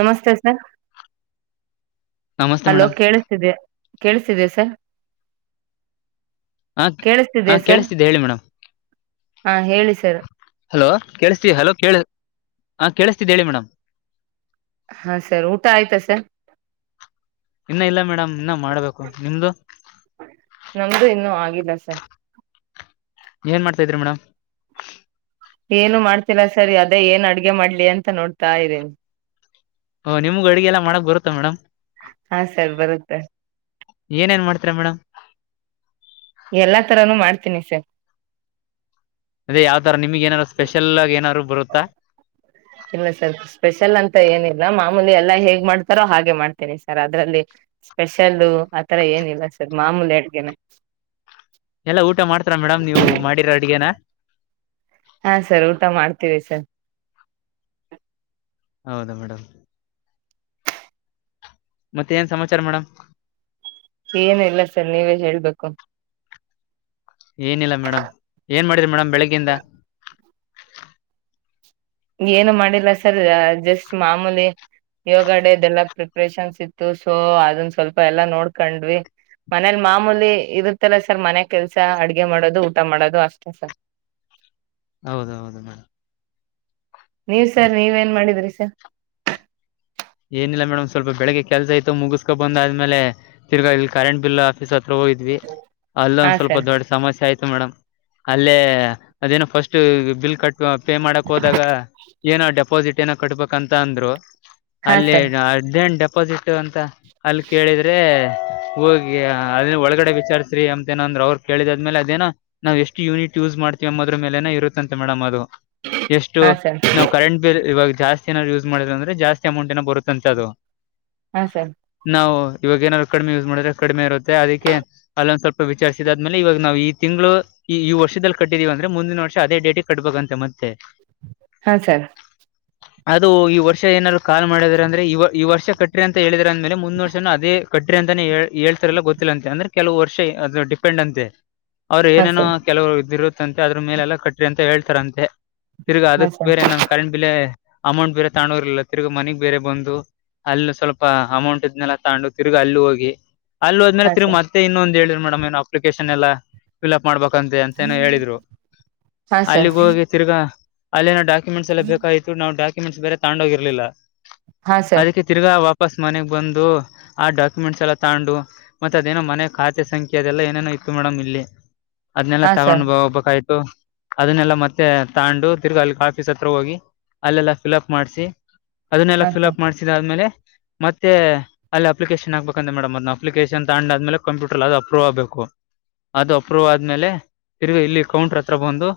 ನಮಸ್ತೆ ನಮಸ್ತೆ hello madam ಕೇಳಸ್ತಿದೇ ಕೇಳಿಸ್ತಿದೆ ಸರ್ ಹಾ ಹಾ ಕೇಳಿಸ್ತಿದೆ ಸರ್ ಕೇಳಿಸ್ತಿದ್ದೆ ಹೇಳಿ ಮೇಡಮ್ ಹಾ ಹೇಳಿ ಸರ್ ಹಲೋ ಕೇಳಿಸತಿದೆ ಹಲೋ ಕೇಳಿ ಹಾ ಕೇಳಿಸ್ತಿದೆ ಹೇಳಿ ಮೇಡಮ್ ಹಾ ಸರ್ ಊಟ ಆಯ್ತಾ ಸರ್ ಇನ್ನ ಇಲ್ಲ ಮೇಡಮ್ ಇನ್ನ ಮಾಡ್ಬೇಕು ನಿಮ್ದು ನಮ್ದು [unintelligible] ಏನ್ ಮಾಡ್ತಾ ಇದ್ರಿ ಮೇಡಮ್ ಏನು ಮಾಡ್ತಿಲ್ಲ ಸರ್ ಅದೇ ಏನ್ ಅಡ್ಗೆ ಮಾಡ್ಲಿ ಅಂತ ನೋಡ್ತಾ ಇದೀನಿ ಹಾ ನಿಮ್ಗ ಅಡಿಗೆ ಎಲ್ಲ ಮಾಡಕ್ ಬರುತ್ತಾ ಮೇಡಮ್ ಹಾ ಸರ್ ಬರುತ್ತೆ ಏನೇನ್ ಮಾಡ್ತೀರಾ ಮೇಡಮ್ ಎಲ್ಲಾ ತರಾನೂ ಮಾಡ್ತೀನಿ ಸರ್ ಅದೇ ಯಾವ ತರ ನಿಮ್ಗೆ ಏನಾರು ಸ್ಪೆಷಲ್ ಆಗ ಏನಾದ್ರು ಬರುತ್ತಾ ಇಲ್ಲ ಸರ್ ಸ್ಪೆಷಲ್ ಅಂತ ಏನಿಲ್ಲ ಮಾಮೂಲಿ ಎಲ್ಲಾ ಹೇಗ್ ಮಾಡ್ತಾರೋ ಹಾಗೆ ಮಾಡ್ತೇನಿ ಸರ್ ಅದ್ರಲ್ಲಿ ಸ್ಪೆಷಲ್ಲೂ ಆತರ ಏನಿಲ್ಲ ಸರ್ ಮಾಮೂಲಿ ಅಡ್ಗೆನೆ ಎಲ್ಲಾ ಊಟ ಮಾಡ್ತಾರ ಮೇಡಮ್ ನೀವು ಮಾಡಿರೋ ಅಡ್ಗೇನಾ ಹಾ ಸರ್ ಊಟ ಮಾಡ್ತೀವಿ ಸರ್ ಹೌದಾ ಮೇಡಮ್ ಮತ್ತೆ ಏನ್ ಸಮಾಚಾರ ಮೇಡಮ್ ಏನ ಇಲ್ಲ ಸರ್ ನೀವೇ ಹೇಳ್ಬೇಕು ಏನಿಲ್ಲ ಮೇಡಮ್ ಏನ್ ಮಾಡಿದ್ರಿ ಮೇಡಮ್ ಬೆಳಗ್ಗಿಂದ ಏನು ಮಾಡಿಲ್ಲ ಸರ್ ಜಸ್ಟ್ ಮಾಮೂಲಿ ಯೋಗ ಡೇದೆಲ್ಲಾ ಪ್ರಿಪ್ರೇಷನ್ಸ್ ಇತ್ತು ಸೊ ಅದನ್ ಸ್ವಲ್ಪ ಎಲ್ಲಾ ನೋಡ್ಕೊಂಡ್ವಿ ಮನೇಲ್ ಮಾಮೂಲಿ ಇರುತ್ತಲ್ಲ ಸರ್ ಮನೆ ಕೆಲ್ಸ ಅಡ್ಗೆ ಮಾಡೋದು ಊಟ ಮಾಡೋದು ಅಷ್ಟೇ ಸರ್ ಹೌದೌದು ಮೇಡಮ್ ನೀವ್ ಸರ್ ನೀವೇನ್ ಮಾಡಿದ್ರಿ. [inaudible] ಏನಿಲ್ಲ ಮೇಡಮ್ ಸ್ವಲ್ಪ ಬೆಳಿಗ್ಗೆ ಕೆಲಸ ಇತ್ತು ಮುಗಿಸ್ಕೋಬಂದ ಆದ್ಮೇಲೆ ತಿರುಗ ಕರೆಂಟ್ ಬಿಲ್ ಆಫೀಸ್. ಹೋಗಿದ್ವಿ ಅಲ್ಲ ಹಾ ಒಂದ್ ಸ್ವಲ್ಪ ಸರ್ ದೊಡ್ಡ ಸಮಸ್ಯೆ ಆಯ್ತು ಮೇಡಮ್. ಅಲ್ಲೇ ಅದೇನೋ ಫಸ್ಟ್ ಬಿಲ್ ಕಟ್. ಪೇ ಮಾಡಕ್ ಹೋದಾಗ ಏನೋ ಡೆಪಾಸಿಟ್. ಏನೋ ಕಟ್ಬೇಬೇಕ ಅಂತ ಅಂದ್ರು. ಹಾ ಅಲ್ಲೇ ಸರ್ ಹಡ್ನೇಟು. ಆಪೋಸಿಟಿವ್ ಅಂತ. ಅಲ್ಲಿ ಕೇಳಿದ್ರೆ. ಹೋಗಿ ಅದ ಒಳಗಡೆ ವಿಚಾರಸ್ರಿ ಅಂತ ಏನಂದ್ರ ಅವ್ರು ಕೇಳಿದ ಆದ್ಮೇಲೆ ಅದೆನೋ ನಾವ ಎಷ್ಟ ಯನಿಟ್ ಯಸ್ ಮಾಡ್ತೀವಿ ಅಂಬ ಅದ್ರ ಮೇಲೆೇನ ಇರುತ್ತಂತೆ ಮೇಡಮ್ ಅದು. ಎಷ್ಟು ಹಾ ಸರ್ ನಾವು ಕರೆಂಟ್ ಬಿಲ್ ಇವಾಗ. ಜಾಸ್ತಿ ನಾವ್ ಯೂಸ್ ಮಾಡಿದ ಅಂದ್ರೆ ಜಾಸ್ತಿ. ಅಮೌಂಟ್ನ ಬರುತ್ತಂತೆ ಅದು. ಹಾ ಸರ್ ನಾವು. ಇವಾಗ ಏನಾರ ಕಡಿಮೆ ಯೂಸ್ ಮಾಡಿದ್ರೆ ಕಡಿಮೆ ಇರುತ್ತೆ ಅದಕ್ಕೆ ಅಲ್ಲೊಂದ್ ಸ್ವಲ್ಪ ವಿಚಾರಿಸಿದಾದ್ಮೇಲೆ ಇವಾಗ ನಾವು ಈ ತಿಂಗಳು ಈ ವರ್ಷದಲ್ಲಿ ಕಟ್ಟಿದೀವಿ ಅಂದ್ರೆ ಮುಂದಿನ ವರ್ಷ ಅದೇ ಡೇಟಿಗೆ ಕಟ್ಬೇಕಂತೆ ಮತ್ತೆ ಹಾ ಸರ್ ಅದು ಈ ವರ್ಷ ಏನಾರ ಕಾಲ್ ಮಾಡದ್ರ ಅಂದ್ರೆ ಇವ ಈ ವರ್ಷ ಕಟ್ರಿ ಅಂತ ಹೇಳಿದ್ರ ಅಂದ್ಮೇಲೆ ಮುಂದ ವರ್ಷ ಅದೇ ಕಟ್ರಿ ಅಂತಾನೇ ಹೇಳ್ತಾರಲ್ಲ ಗೊತ್ತಿಲ್ಲಂತೆ ಅಂದ್ರೆ ಕೆಲವು ವರ್ಷ ಅದ ಡಿಪೆಂಡ್ ಅಂತೆ ಅವ್ರ ಏನೇನೋ ಕೆಲವರು ಇದಿರು [unintelligible] ಅದ್ರ ಮೇಲೆಲ್ಲಾ ಕಟ್ರಿ ಅಂತ ಹೇಳ್ತಾರಂತೆ ತಿರ್ಗ ಹಾ ಅದಕ್ಕೆ ಸರ್ ಬೇರೆ ನನ್ ಕರೆಂಟ್ ಬಿಲೆ ಅಮೌಂಟ್ ಬೇರೆ ತಗೊಂಡು ಹೋಗಿರ್ಲಿಲ್ಲ ತಿರ್ಗಾ ಮನೆಗ್ ಬೇರೆ ಬಂದು ಅಲ್ಲಿ ಸ್ವಲ್ಪ ಅಮೌಂಟ್ ಇದ್ನೆಲ್ಲಾ ತಗೊಂಡು ತಿರ್ಗಾ ಅಲ್ಲಿ ಹೋಗಿ ಹಾ ಅಲ್ಲೊದ್ಮೇಲೆ ತಿರ್ಗ ಸರ್ ಮತ್ತೆ ಇನೊಂದು ಹೇಳಿದ್ರು ಮೇಡಂ ಅಪ್ಲಿಕೇಶನ್ ಎಲ್ಲಾ ಫೀಲ್ ಮಾಡ್ಬೇಕಂತೆ ಅಂತೇನೆ ಹೇಳಿದ್ರು ಹಾ ಸರ್ ಅಲ್ಲಿಗೆ ಹಾ ಸರ್ ಹೋಗಿ ತಿರ್ಗಾ ಅಲ್ಲಿನ ಡಾ [unintelligible] ಬೇಕಾಗಿತ ನಾವು [unintelligible] ಸ್ ಬೇ ತಾೋಗ ಇರಲಿಲ್ಲ ಹಾ ಸರ್ ಅದಕ್ಕೆ ತಿರ್ಗಾ ವಾ ವಾಪಾಸ್ ಮನೆಗೆ ಬಂದು ಆ ಡಾಕ್ಯುಮೆಂಟ್ಸ್ ಎಲ್ಲ ತಗೊಂಡು ಮತ್ತೆ ಅದೇನೋ ಮನೆ ಖಾತೆ ಸಂಖ್ಯೆ ಅದೆಲ್ಲ ಏನೇನೋ ಇತ್ತು ಮೇಡಮ್ ಇಲ್ಲಿ ಅದ್ನೆಲ್ಲ ಹಾ ಸರ್ ತಗೊಂಡ್ ಹೋಗ್ಬೇಕಗಿತ್ತು ಅದನ್ನೆಲ್ಲಾ ಮತ್ತೆ ತಗೊಂಡು ತಿರ್ಗಿ ಅಲ್ಲಿ ಆಫೀಸ್ ಹತ್ರ ಹೋಗಿ ಅಲ್ಲೆಲ್ಲಾ ಫಿಲ್ಅಪ್ ಮಾಡಸಿ ಅದನ್ನೆಲ್ಲಾ ಹಾ ಸರ್ ಫೀಲ್ಅಪ್ ಮಾಡ್ಸಿದ್ಮೇಲೆ ಮತ್ತೆ ಅಲ್ಲಿ ಅಪ್ಲಿಕೇಶನ್ ಹಾಕ್ಬೇಕಂತ ಮೇಡಮ್ ಅದನ್ನ ಅಪ್ಲಿಕೇಶನ್ ತಗೊಂಡಾದ್ಮೇಲೆ ಕಂಪ್ಯೂಟರ್ ಅದು ಅಪ್ರೂವ್ ಆಗ್ಬೇಕು ಅದು ಅಪ್ರೂವ್ ಆದ್ಮೇಲೆ ತಿರುಗಿ ಇಲ್ಲಿ ಕೌಂಟ್ರ ಹತ್ರ ಬಂದು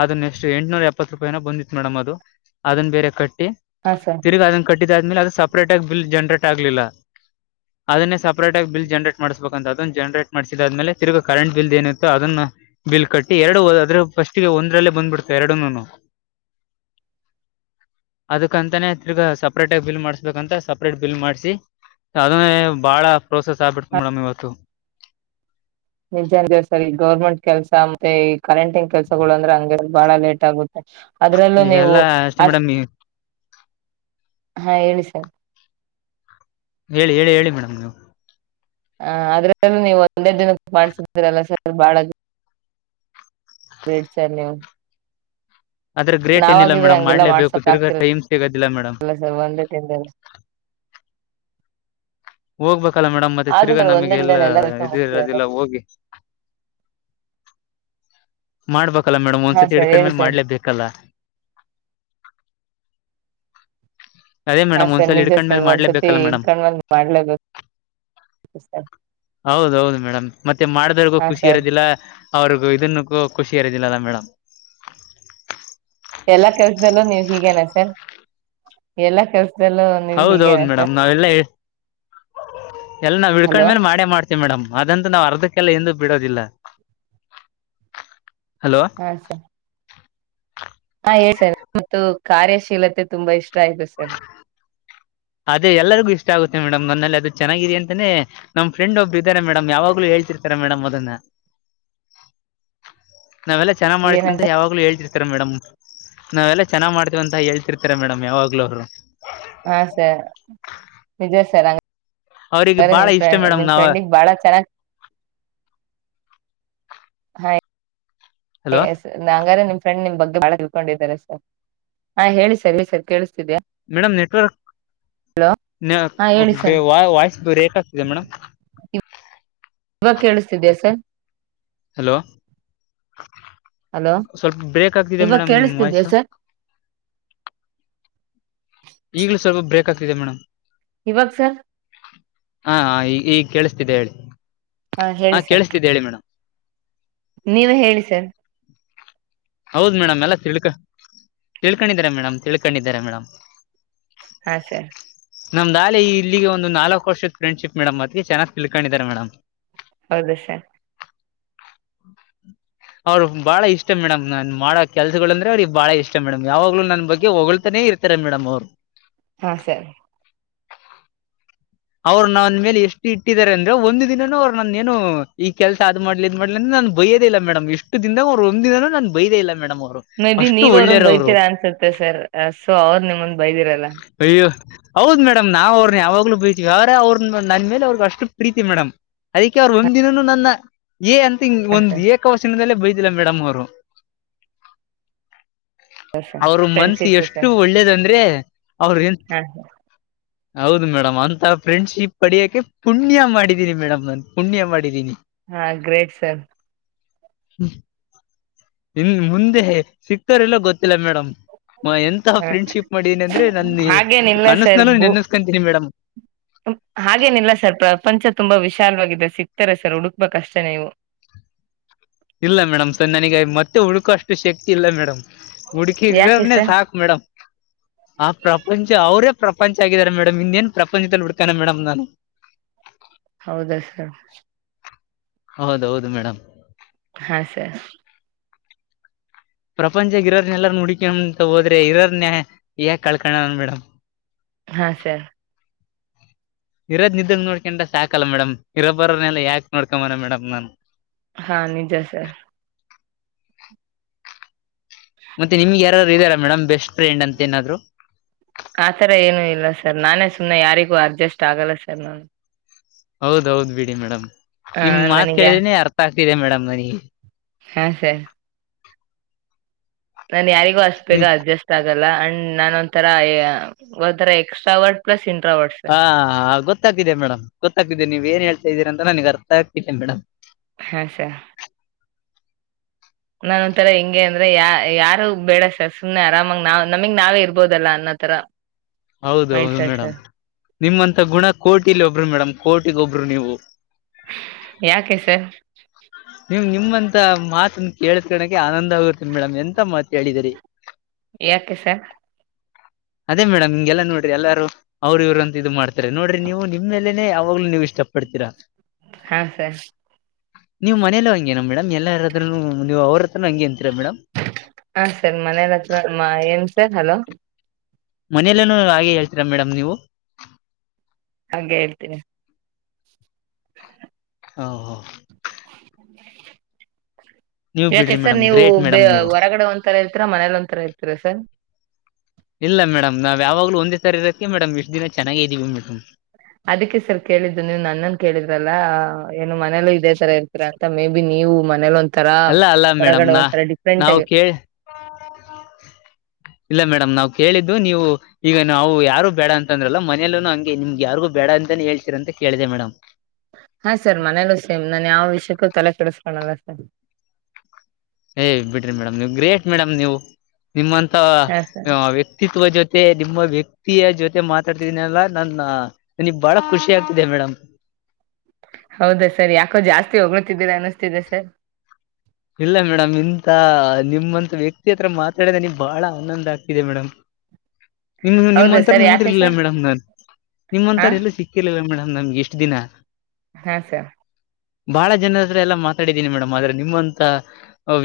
ಅದನ್ನ ಎಷ್ಟು ಎಂಟನೂರ ಎಪ್ಪತ್ ರೂಪಾಯಿನ ಬಂದಿತ್ತು ಮೇಡಮ್ ಅದು ಅದನ್ನ ಬೇರೆ ಕಟ್ಟಿ ಹಾ ಸರ್ ತಿರ್ಗ ಅದನ್ ಕಟ್ಟ ಇದ್ಮೇಲೆ ಅದು ಸಪರೇಟ್ ಆಗ ಬಿಲ್ ಜನರೇಟ್ ಆಗ್ಲಿಲ್ಲ [inaudible] ಅದನ್ನೇ ಸಪರೇಟ್ ಆಗ ಬಿಲ್ ಜನ್ರೇಟ್ ಮಾಡಿಸಬೇಕಂತ ಅದನ್ನು ಜನರೇಟ್ ಮಾಡಸಿದಾದ್ಮೇಲೆ ತಿರ್ಗ ಕರೆಂಟ್ ಬಿಲ್ ಏನಿತ್ತು ಅದನ್ನು ಬಿಲ್ ಕಟ್ಟಿ ಎರಡು ಫಸ್ಟ್ ಒಂದ್ರಲ್ಲೇ ಬಂದ್ಬಿಡ್ದೆ ಎರಡನ್ನು ಅದಕ್ಕಂತಾನೇ ತಿರ್ಗಿ ಸಪ್ರೇಟಾಗಿ ಬಿಲ್ ಮಾಡಿಸ್ಬೇಕಂತ ಸಪ್ರೇಟ್ ಬಿಲ್ ಮಾಡಿಸಿ ಅದನ್ನೇ ಭಾಳ ಪ್ರೋಸೆಸ್ ಆಗ್ಬಿಡ್ತು ಹ ಮೇಡಮ್ ಇವತ್ತು [unintelligible] ಸರ್ ಈ ಗೌರ್ಮೆಂಟ್ ಕೆಲ್ಸ ಮತ್ತೆ ಕರೆಂಟಿಂಗ್ ಕೆಲಸಗಳು ಅಂದ್ರೆ ಹಂಗೆ ಬಹಳ ಲೇಟ್ ಆಗುತ್ತೆ ಅದ್ರಲ್ಲೂ ನೀವು ಇವೆಲ್ಲ ಅಷ್ಟೇ ಅಷ್ಟ ಮೇಡಮ್ ಹಾ ಹೇಳಿ ಸರ್ ಹೇಳಿ ಹೇಳಿ ಹೇಳಿ ಮೇಡಮ್ ನೀವು ಹ ಆದ್ರೆ ನೀವು ಒಂದೇ ದಿನಕ್ಕೆ ಮಾಡ್ಸಿದೀರಲ್ಲ ಸರ್ ಬಾಳ. ವೇಡ್ ಸಲ್ [inaudible] ಆದ್ರೆ ಗ್ರೇಟ್ ಏನಿಲ್ಲ ಮೇಡಮ್ ಹಂಗೆಲ್ಲಾ ಮಾಡ್ಲೇಬೇಕು ಮಾಡ್ಸಕ್ ತಿರ್ಗಾ ಆಗ್ತಿರಲ್ಲ ಟೈಮ್ ಸಿಗೋದಿಲ್ಲ ಮೇಡಮ್. ಸರ್ ಒಂದೇ ದಿನದಲ್ಲಿ ಹೋಗ್ಬೇಕಲ್ಲ ಮೇಡಮ್ ಮತ್ತೆ ಆದ್ರೂ ತಿರ್ಗಾ ಸರ್ ಒಂದೇ ನಮಗೆ ಎಲ್ಲ ದಿನದಲ್ಲಿ ಎಲ್ಲಾ ಕೆಲ್ಸ ಮುಗ್ಸಿರಲ್ಲ ಇದಿರದಿಲ್ಲ ಹೋಗಿ. ಮಾಡ್ಬೇಕ. ಅಲ್ಲ ಮೇಡಮ್ ಹಾ ಒಂದ್ಸತಿ ಸರ್ ಹೇಳಿ ಹಿಡ್ಕಂಡ್ಮೇಲೆ ಸರ್ ಮಾಡ್ಲೇ ಬೇಕಲ್ಲ. ಅದೇ ಹಾ ಮೇಡಮ್ ಸರ್ ಒಂದ್ಸಲ ನಿಜ ಹಿಡ್ಕೊಂಡ್ ಮೇಲೆ ಸರ್ ಒಂದ್ಸತಿ ಮಾಡ್ಲೇಬೇಕಲ್ಲ ಮೇಡಮ್ ಹಿಡ್ಕೊಂಡ್ ಬಂದ್ ಮಾಡ್ಲೇಬೇಕು ಸರ್ ಹೌದೌದು ಮೇಡಮ್ ಮತ್ತೆ ಮಾಡಿದವರ್ಗೂ ಹಾ ಖುಷಿ ಸರ್ ಇರೋದಿಲ್ಲ. ಅವ್ರಿಗೂ ಇದನ್ನುಕ್ಕೂ ಖುಷಿ ಇರೋದಿಲ್ಲ ಮೇಡಮ್. ಎಲ್ಲಾ ಕೆಲ್ಸದಲ್ಲೂ ನೀವ್ ಹೀಗೇನ ಸರ್ ಎಲ್ಲಾ ಕೆಲ್ಸ ಹೌದೌದು ಮೇಡಮ್ ನಾವೆಲ್ಲಾ ಹೇಳ. ಎಲ್ಲ ನಾವ ಹಲೋ ಹಿಳ್ಕೊಂಡ್ಮೇಲೆ ಮಾಡೇ ಮಾಡ್ತೀವಿ. ಮೇಡಮ್ ಅದಂತೂ ನಾವು ಅರ್ಧಕ್ಕೆಲ್ಲ ಎಂದೂ ಬಿಡೋದಿಲ್ಲ. ಹಲೋ ಹಾ ಸರ್ ಹಾ ಮತ್ತು ಕಾರ್ಯಶೀಲತೆ ತುಂಬಾ ಇಷ್ಟ. Thank you sir. ಅದೇ ಎಲ್ಲರಿಗು ಇಷ್ಟ ಆಗುತ್ತೆ ಮೇಡಮ್ ನನ್ನಲ್ಲಿ ಅದು ಚೆನ್ನಾಗಿದೆ ಅಂತಾನೇ ನಮ್ ಫ್ರೆಂಡ್ ಒಬ್ರು ಇದ್ದಾರೆ ಮೇಡಮ್ ಯಾವಾಗ್ಲೂ ಹೇಳ್ತಿರ್ತಾರೆ ಮೇಡಮ್ ಅದನ್ನ. ನಾವೆಲ್ಲ ಚೆನ್ನಾಗಿ ಮಾಡ್ತಿ ಅಂತ ಏನಂತ ಯಾವಾಗಲೂ ಹೇಳತಿರ್ತಾರೆ ಮೇಡಮ್. ನಾವೆಲ್ಲ ಚೆನ್ನಾಗಿ ಮಾಡ್ತೀವ ಅಂತ ಹೇಳ್ತಿರ್ತಾರೆ ಮೇಡಮ್ ಯಾವಾಗ್ಲೂ ಅವ್ರು. ಹಾ ಸರ್ ನಿಜ ಸರ್ ಹಂಗೆ. ಅವ್ರಿಗೆ ಸರಿ ಬಾಳ ನಿಮ್ ಇಷ್ಟ ಫ್ರ್ಡ್ ಮೇಡಮ್ ನಿಮ್ ನಾವ ಫ್ರೆಂಡಗ್ ಬಾಳ ಚೆನ್ನಾಗಿ ಹೈ. ಹಲೋ ನಂಗ್ರ ನಿಮ್. ಫ್ರೆಂಡ್ ನಿಮ್ ಬಗ್ಗೆ ಬಾಳ ತಿಳ್ಕೊಂಡಿದಿದ್ದಾರೆ ಸರ್ ಹಾ ಹೇಳಿ ಸರ್ ಹೇಳಿ ಸರ್ ಕೇಲ್ಸ್. ಮೇಡಮ್ ನೆಟ್ವರ್ಕ್ ಹಲೋ ಹಾ ಹೇಳಿ ಸರ್ ವಾಯ್ಸ್ ಬ್ರೇಕ್ ಆಗ್ತಿದೆ ಮೇಡಮ್. ಇವಾಗ ಕೇಳಿಸ್ತಿದ್ಯಾ ಸರ್ ಹಲೋ ಹಲೋ ಸ್ವಲ್ಪ ಬ್ರೇಕ್ ಆಗ್ತಿದೆ ಇವಾಗ ಮೇಡಮ್ ನಿಮ ವಾಯ್ಸ. ಕೇಳಿಸ್ತಿದ್ಯಾ ಸರ್ ಈಗ್ಲೂ ಸ್ವಲ್ಪ ಬ್ರೇಕ್ ಆಗ್ತಿದೆ ಮೇಡಮ್. ಇವಾಗ ಸರ್. ಹಾ ಈ ಈಗ ಕೇಳಿಸ್ತಿದ್ದೆ ಹೇಳಿ. ಹಾ ಕೇಳ್ಸ್ತಿದ್ದ ಹೇಳಿ ಮೇಡಮ್. ನೀವೆ ಹೇಳಿ ಸರ್. ಹೌದ ಮೇಡಮ್ ಎಲ್ಲ ತಿಳ್ಕ ತಿಳ್ಕೊಂಡಿದ್ದಾರೆ ಮೇಡ ತಿಳ್ಕೊಂಡಿದ್ದಾರೆ ಮೇಡಮ್. ಹಾ ಸರ್ ನಮ್ದಾಲಿ ಇಲ್ಲಿಗೆ ಒಂದು ಇಲಿಗೆ ನಾಲ್ಕಕ್ ವರ್ಷದ ಫ್ರಂಡ್ಶಿಪ್ ಮೇಡಮ್ ಅತಕೆ ಚೆನ್ನಾಗ್ ತಿಳ್ಕೊಂಡಿದ್ದಾರೆ ಮೇಡಮ್. ಹೌದು ಸರ್. ಅವರು ಬಾಳ ಇಷ್ಟ ಮೇಡಮ್ ನನ್ ಮಾಡೋ ಅವುರು ಬಳ್ ಇಷ್ಟ ಮೇಡಂ ನಾನು ಮಾಡೋ ಕೆಲ್ಸಗಳಂದ್ರೆ ಅವ್ರಿಗೆ ಬಾಳ ಇಷ್ಟ ಮೇಡಮ್ ಯಾವಾಗ್ಲೂ ನನ್ ಬಗ್ಗೆ ಹೊಳ್ತಾನೇ ಇರ್ತಾರೆ ಮೇಡಮ್ ಅವ್ರು. ಹಾ ಸರ್. ಅವ್ರು ನನ್ ಮೇಲೆ ಎಷ್ಟ ಇಟ್ಟಿದ್ದಾರೆ ಅಂದ್ರೆ ಒಂದು ದಿನನೂ ಅವರು ನನ್ನ ಏನು ಈ ಕೆಲಸ ಅದ ಮಾಡ್ಲಿ ಇದ್ ಮಾಡ್ಲಿ ಅಂತ್ ನನ್ ಬೈಯದೇ ಇಲ್ಲ ಮೇಡಮ್ ಈಸ್ಟ್ ದಿಂದಾಗ್ ಅವ್ರು ಒಂದ ದಿನನು ನನ್ ಬಯಿದೇ ಇಲ್ಲ. ಮೇಡಮ್ ಅವ್ರು ಮೇ ಬಿ ಅಷ್ಟು ನೀವ್ ಅವ್ರಂದ ಒಳ್ಳೆಯವ್ರು ಅವ್ರು ಬೈತೀರಾ ಅನ್ಸುತ್ತೆ ಸರ್ ಸೊ ಅವ್ರ ನಿಮ್ಮನ್ನ ಬೈದಿರಲ್ಲ. ಹೌದ ಮೇಡಮ್ ನಾವ್ ಅವ್ರನ್ನ ಯಾವಾಗ್ಲೂ ಬೈತ್. ಯಾರ ಅವ್ರ ನನ್ ಮೇಲೆ ಅವ್ರಗ ಅಷ್ಟು ಪ್ರೀತಿ ಮೇಡಮ್ ಅದಕ್ಕೆ ಅವ್ರು ಒಂದ್ ದಿನನು ನನ್ನ. ಏ ಅಂತ ಹಿಂಗ್ ಹಾ ಒಂದ್ ಸರ್ ಏಕ ವಚನದಲ್ಲೇ ಬೈದ್. ದಿಲ್ಲ ಮೇಡಂ ಅವ್ರು. ಹಾ ಸರ್ ಅವ್ರ ಮನ್ಸ ಫ್ರೆಂಡ್ಶಿಪ್ ಎಷ್ಟು ಸರ್ ಒಳ್ಳೇದಂದ್ರೆ. ಅವರ್ ಏನ್. ಹಾ ಹೌದು ಮೇಡಮ್ [unintelligible] ಹಂತ್ ಫ್ರೆಂಡ್ಶಿಪ್ ಪಡಿಯೋಕ್ಕೆ ಪುಣ್ಯ ಮಾಡಿದ್ದೀನಿ ಮೇಡಮ್ ನಾನು ಪುಣ್ಯ ಮಾಡಿದ್ದೀನಿ. ಹಾ ಗ್ರೇಟ್ ಸರ್ ಹ್ಮ್. ಇನ್ ಮುಂದೆ ಸಿಗ್ತಾರಿಲ್ಲ ಗೊತ್. ಹ ಮಾಡಿದೀನಿ ಅಂದ್ರೆ ನನ್ನ ಹಾಗೇನಿಲ್ಲ ಸರ್ ಕನಸ್ನಲ್ಲೂ ಭೂ ನೆನೆಸ್ಕೊಂತೀನಿ ಮೇಡಮ್ ಹಾಗೇನಿಲ್ಲ ಸರ್ ಪ್ರಪಂಚ ತುಂಬಾ ವಿಶಾಲವಾಗಿದೆ ಸಿ. ಗ್ತಾರೆ ಸರ್ ಹುಡುಕ್ಬೇಕಷ್ಟೇ ನೀವು. ಇಲ್ಲ ಮೇಡಮ್ ಸೊ ನನಗ ಮತ್ತೆ ಹುಡುಕೋ ಅಷ್ಟು ಶಕ್ತಿ ಇಲ್ಲ ಮೇಡಮ್. ಹುಡ್ಕಿ ಯಾಕೆ ಇದ್ರನೆ ಸರ್ ಸಾಕ್ ಮೇಡಮ್ ಆ ಪ್ರಪಂಚ ಅವ್ರೇ. ಪ್ರಪಂಚ ಆಗಿದ್ದಾರೆ ಮೇಡಮ್ ಇನ್ನೇನ್ ಪ್ರಪಂಚದಲ್ಲಿ ಹುಡ್ಕಾನ ಮೇಡಮ್ ನಾನು. ಹೌದಾ ಸರ್. ಹೌದೌದು ಮೇಡಮ್. ಹಾ ಸರ್. ಪ್ರಪಂಚ ಇರೋರ್ನೆ ಎಲ್ಲಾರನ್ ಹುಡಕಂತ ಹೋದ್ರೆ ಇರರ್ನ ಯಾಕ ಕಳ್ಕಣ ಮೇಡಮ್? ಹಾ ಸರ್ ಇರೋ ನಿದ್ದಂ ನೋಡ್ಕೊಂಡ ಸಾಕಲ್ಲ ಮೇಡಮ್ ಇರೋ ಬರೋರ್ನೆಲ್ಲ ಯಾಕೆ ನೋಡ್ಕೊನ ಮೇಡಮ್ ನಾನು. ಹಾ ನೀಜ ಸರ್ ಮತ್ತೆ ನಿಮ್ಗೆ ಯಾರಾರು ಇದಾರ? Madam best. ಫ್ರೆಂಡ್ ಅಂತ ಏನಾದ್ರು ಆತರ ಏನು ಇಲ್ಲ ಸರ್ ನಾನೇ. ಸುಮ್ನೆ ಯಾರಿಗೂ ಅಡ್ಜಸ್ಟ್ ಆಗಲ್ಲ ಸರ್ ನಾನು. ಹೌದೌದ್ ಬಿಡಿ ಮೇಡಮ್. ಆ ನಿಮ್ ಮಾತ್ ನನಗೆ ಕೇಳಿದಿನಿ ಅರ್ಥ ಆಗ್ತ. ತಿದೆ ಮೇಡಮ್ ನನಗೆ. ಹಾ ಸ ನಾನ್ ಯಾರಿ ಅಷ್ಟ ಬೇಗ್ ನಿ- ಅಡ್ಜಸ್ಟ್ ಆಗಲ್ ಆಂಡ್ ನಾನ ಒಂತರ ಅಯ್ ಒಂತರ ಎಕ್ಸ್ಟ್ರಾವರ್ಟ್ ಪ್ಲಸ್ ಇ ಹಾ ಆಗ ಗೋ ಗೊತ್ತಾಗಿದೆ ಮೇಡಮ್ ಗೊತ್ತಾಗಿದೆ ನೀವ ಏನ್ ಹೇಳ್ತಾ ಇದೀರ ಅಂತ ನನಗ್ ಅರ್ಥ ಆಗ್ತಿದೆ ಮೇಡಮ್. ಹಾ ಸರ್ ನಾನ ಒಂಥರ ಹೇಂಗೆ ಅಂದ್ರೆ ಯ ಯಾರು ಬೇಡಸ ಸುಮ್ನೆ ಆರಾಮಾಗ ನಾವ್ ನಮಗ್ ನಾವೇ ಇರ್ಬೋದಲ್ಲ ಅನ್ನೋತರ ಹೌದ ಹೌದು ಮೇಡಮ್ ನಿಮ್ಮಂತ ಗುಣ ಕೋಟಿ ಇಲ್ಲಿ ಒಬ್ರಿ ಮೇಡಮ್ ಕೋಟಿ ಈಗೊಬ್ರು ನೀವು ಯಾಕೆ ಸಾ ನೀವ್ ನಿಮ್ಮಂತ ಮಾತನ್ನ ಕೇಳಕಳಕೆ ಆನಂದ ಆಗರ್ತ್ತ ಮೇಡಮ್ ಎಂತ ಮಾತ ಹೇಳಿದರಿ ಯಾಕೆಸ ಅದೇ ಮೇಡಮ್ ಹಿಂಗೆಲ್ಲ ನೋಡ್ರಿ ಎಲ್ಲಾರು ಅವ್ರ ಇವ್ ಅಂತ ಇದು ಮಾಡ್ತಾರೆ ನೋಡ್ರಿ ನೀವು ನಿಮ್ೇಲೆೇನೆ ಯಾವಾಗ್ಲೂ ನೀವು ಇಷ್ಟ ಪಡ್ತೀರಾ ಹಾ ಸರ್ ನೀವು ಮನೇಲ್ಲ ಹಂಗೇನ ಮೇಡಮ್ ಎಲ್ಲಾರಾದ್ರೂ ನೀವು ಅವ್ರ ಹತ್ರನು ಹಂಗೇ ಹಾ ಸರಿ ಮನ ರತ್ನಮ್ಮ ಏನ್ ಸರ್ ಹಲೋ ಮನೇಲ್ಲನ ಹಾಗೆ ಹೇಳ್ತೀರಾ ಮೇಡಮಂ ನೀವು ಹಾಗೆ ಹೇಳ್ತೀನಿ ಹ ಹ ನೀವು [inaudible] ಯಾಕೆ ಬಿಡ್ರಿ ಸರ್ ಮೇಡಮ್ ನೀವು ಗ್ರೇಟ್ ಬ ಮೇಡಮ್ ನೀವು ಹೊರಗಡೆ ಒಂಥರ ಇರ್ತೀರಾ ಮನೇಲಿ ಒಂಂತರ ಇರ್ತೀರಾ ಸರ್ ಯಾವಾಗ್ ಒಂದೇ ತರ ಇರದಕ್ಕೆ ಮೇಡಮ್ ಇಷ್ಟ ದಿನ ಚೆನಾಗ್ ಇದೀವಿ ಮೇಡಮ್ ಅದಕ್ಕೆ ಸರ್ ಕೇಳಿದ್ದು ನೀವು ಅ ತರ ಇರ್ತೀ ಅಂತ ಮೇ ಬಿ ನೀವು ಮನೇಲಿ ಒ ಅಲ್ಲ ಅಲ್ಲ ಮೇಡಮ್ ನ ನಾವು ಆಗಿ ಕ ಇಲ್ಲ ಮೇಡಮ್ ನಾವು ಕೇಳಿದ್ದ ಇದು ನೀವು ಈಗ ನಾವು ಯಾರು ಬೇಡ ಅಂತಂದ್ರಲ್ಲ ಮನೇಲ್ಲ ಹಂಗೆ ನಿಮ್ಗೆ ಯಾರಿಗು ಬೇಡ ಅಂತಾನೇ ಹೇಳ್ತೀರಂತ ಕೇಳಿದೆ ಮೇಡಮ್ ಹಾ ಸರ್ ಮನೇಲ್ಲ ಸೇಮ್ ನನ್ ಯಾವ ವಿಷಯಕ್ಕೂ ತಲೆ ಕೆಡಿಸಕೊಳ್ಳಲ್ಲ ಸ ಏನ್ ಬಿಡ್ರಿ ಮೇಡಮ್ ನೀವು ಗ್ರೇಟ್ ಮೇಡಮ್ ನೀವು. ನಿಮ್ಮಂತ ಹಾ ಸರ್ ವ್ಯಕ್ತಿತ್ವ ಜೊತೆ ಮತ್ತೆ ನಿಮ್ಮ ವ್ಯಕ್ತಿಯ ಜೊತೆ ಮಾತಾಡ್ತಿದೀನಿ ಅಲ್ಲ ನನ್ನ ನನಗ್ ಬಾಳ ಖುಷಿ ಆಗ್ತಿದೆೆ ಮೇಡಮ. ಹೌದಾ ಸರ್ ಯಾಕೋ ಜಾಸ್ತಿ ಹೊಗ್ಳತಿದ್ದೀರಾ ಅನ್ನಿಸ್ತಿದೆ ಸರ್. ಇಲ್ಲ ಮೇಡಮ್ ಇಂತ ನಿಮ್ಮಂತ ವ್ಯಕ್ತಿ ಹತ್ರ ಮಾತಾಡಿದ ನಿಗ್ ಬಾಳ ಆನಂದ ಆಗ್ತಿದೆ ಮೇಡಮಂ. ನಿಮ್ ಹೌದಾ ನಿಮ್ಮಂತರ ಸರ್ ಯಾಕೆ ನೋಡಿರ್ಲಿಲ್ಲ ಸರ್ ಮೇಡಮ್ ನಾನ್ ಹಾ ನಿಮ್ಮಂತರ ಎಲ್ಲ ಸಿಕ್ಕಿರ್ಲಿಲ್ಲ ಮೇಡಮ್. ನಮ್ಗೆ ಇಷ್ಟು ದಿನ ಹಾ ಸರ್ ಬಾಳ ಜನ ಹತ್ರ ಎಲ್ಲಾ ಮಾತಾಡಿದ್ದೀನಿ ಮೇಡಮ್, ಆದ್ರೆ ನಿಮ್ಮ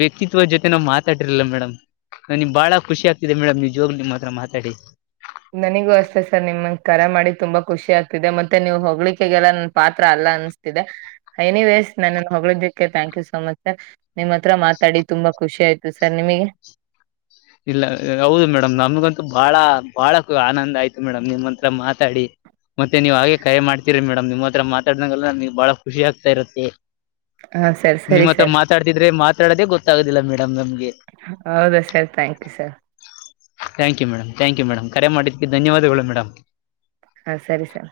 ವ್ಯಕ್ತಿತ್ದ ಜೊತೆ ನಾನ್ ಮಾತಾಡಿರ್ಲಿಲ್ಲ ಮೇಡಮ್ ನನಗ್ ಬಾಳ ಖುಷಿ ಆಗ್ತಿದೆ ಮೇಡಮ್ ನಿವ ಜೋಗ ನಿಮ್ಮ್ ಹತ್ರ ಮಾತಾಡಿ ನನಗೂ ಅಷ್ಟೇ ಸರ್ ನಿಮ್ಮನ್ನ ಕರೆ ಮಾಡಿ ತುಂಬಾ ಖುಷಿ ಆಗ್ತಿದೆ ಮತ್ತೆ ನೀವು ಹೊೋಗ್ಲಿಿಕೆಗೆಲ್ಲ ನನ್ನ ಪಾತ್ರ ಅಲ್ಲ ಅನ್ನಸ್ತಿದೆ, ನಿವೇಸ್ ನನ್ನ ಹೊದ್ದಕ್ಕೆ thank you so much sir, ನಿಮ್ಮ ಹತ್ರ ಮಾತಾಡಿ ತುಂಬಾ ಖುಷಿ ಆಯ್ತು ಸರ್ ನಿಮಗೆ ಇಲ್ಲ ಹೌದು ಮೇಡಮ್ ನಮಗಂತೂ ಬಾಳ ಬಾಳ ಆನಂದ ಆಯ್ತು ಮೇಡಮ್ ನಿಮ್ಮ್ ಹತ್ರ ಮಾತಾಡಿ ಮತ್ತೆ ನೀವ ಹಾಗೆ ಕರೆ ಮಾಡ್ತೀರಿ ಮೇಡಮ್ ನಿಮ್ಮ ಹತ್ರ ಮಾತಾಡಿದಾಗಲ್ಲ ನಮಗ್ ಬಾಳ ಖುಷಿ ಆಗ್ತಾ ಇರತ್ತೆ. ಹಾ ಸರ್ ಸರಿ ನಿಮ್ಮ್ ಹತ್ರ ಸರ್ ಮಾತಾಡ್ತಿದ್ರೆ ಮಾತಾಡದೇ ಗೊತ್ತು. ಆಗಿಲ್ಲೇಡಮ್ ನಮಗೆ ಹೌದ ಸರ್ ತಯ್ತು thank you madam thank you madam. ಡಮ್ ಕರೆ ಮಾಡಿದ್ವಿ ಧನ್ಯವಾದಗಳು ಮೇಡಮ್. ಹಾ ಸರಿ ಸರ್.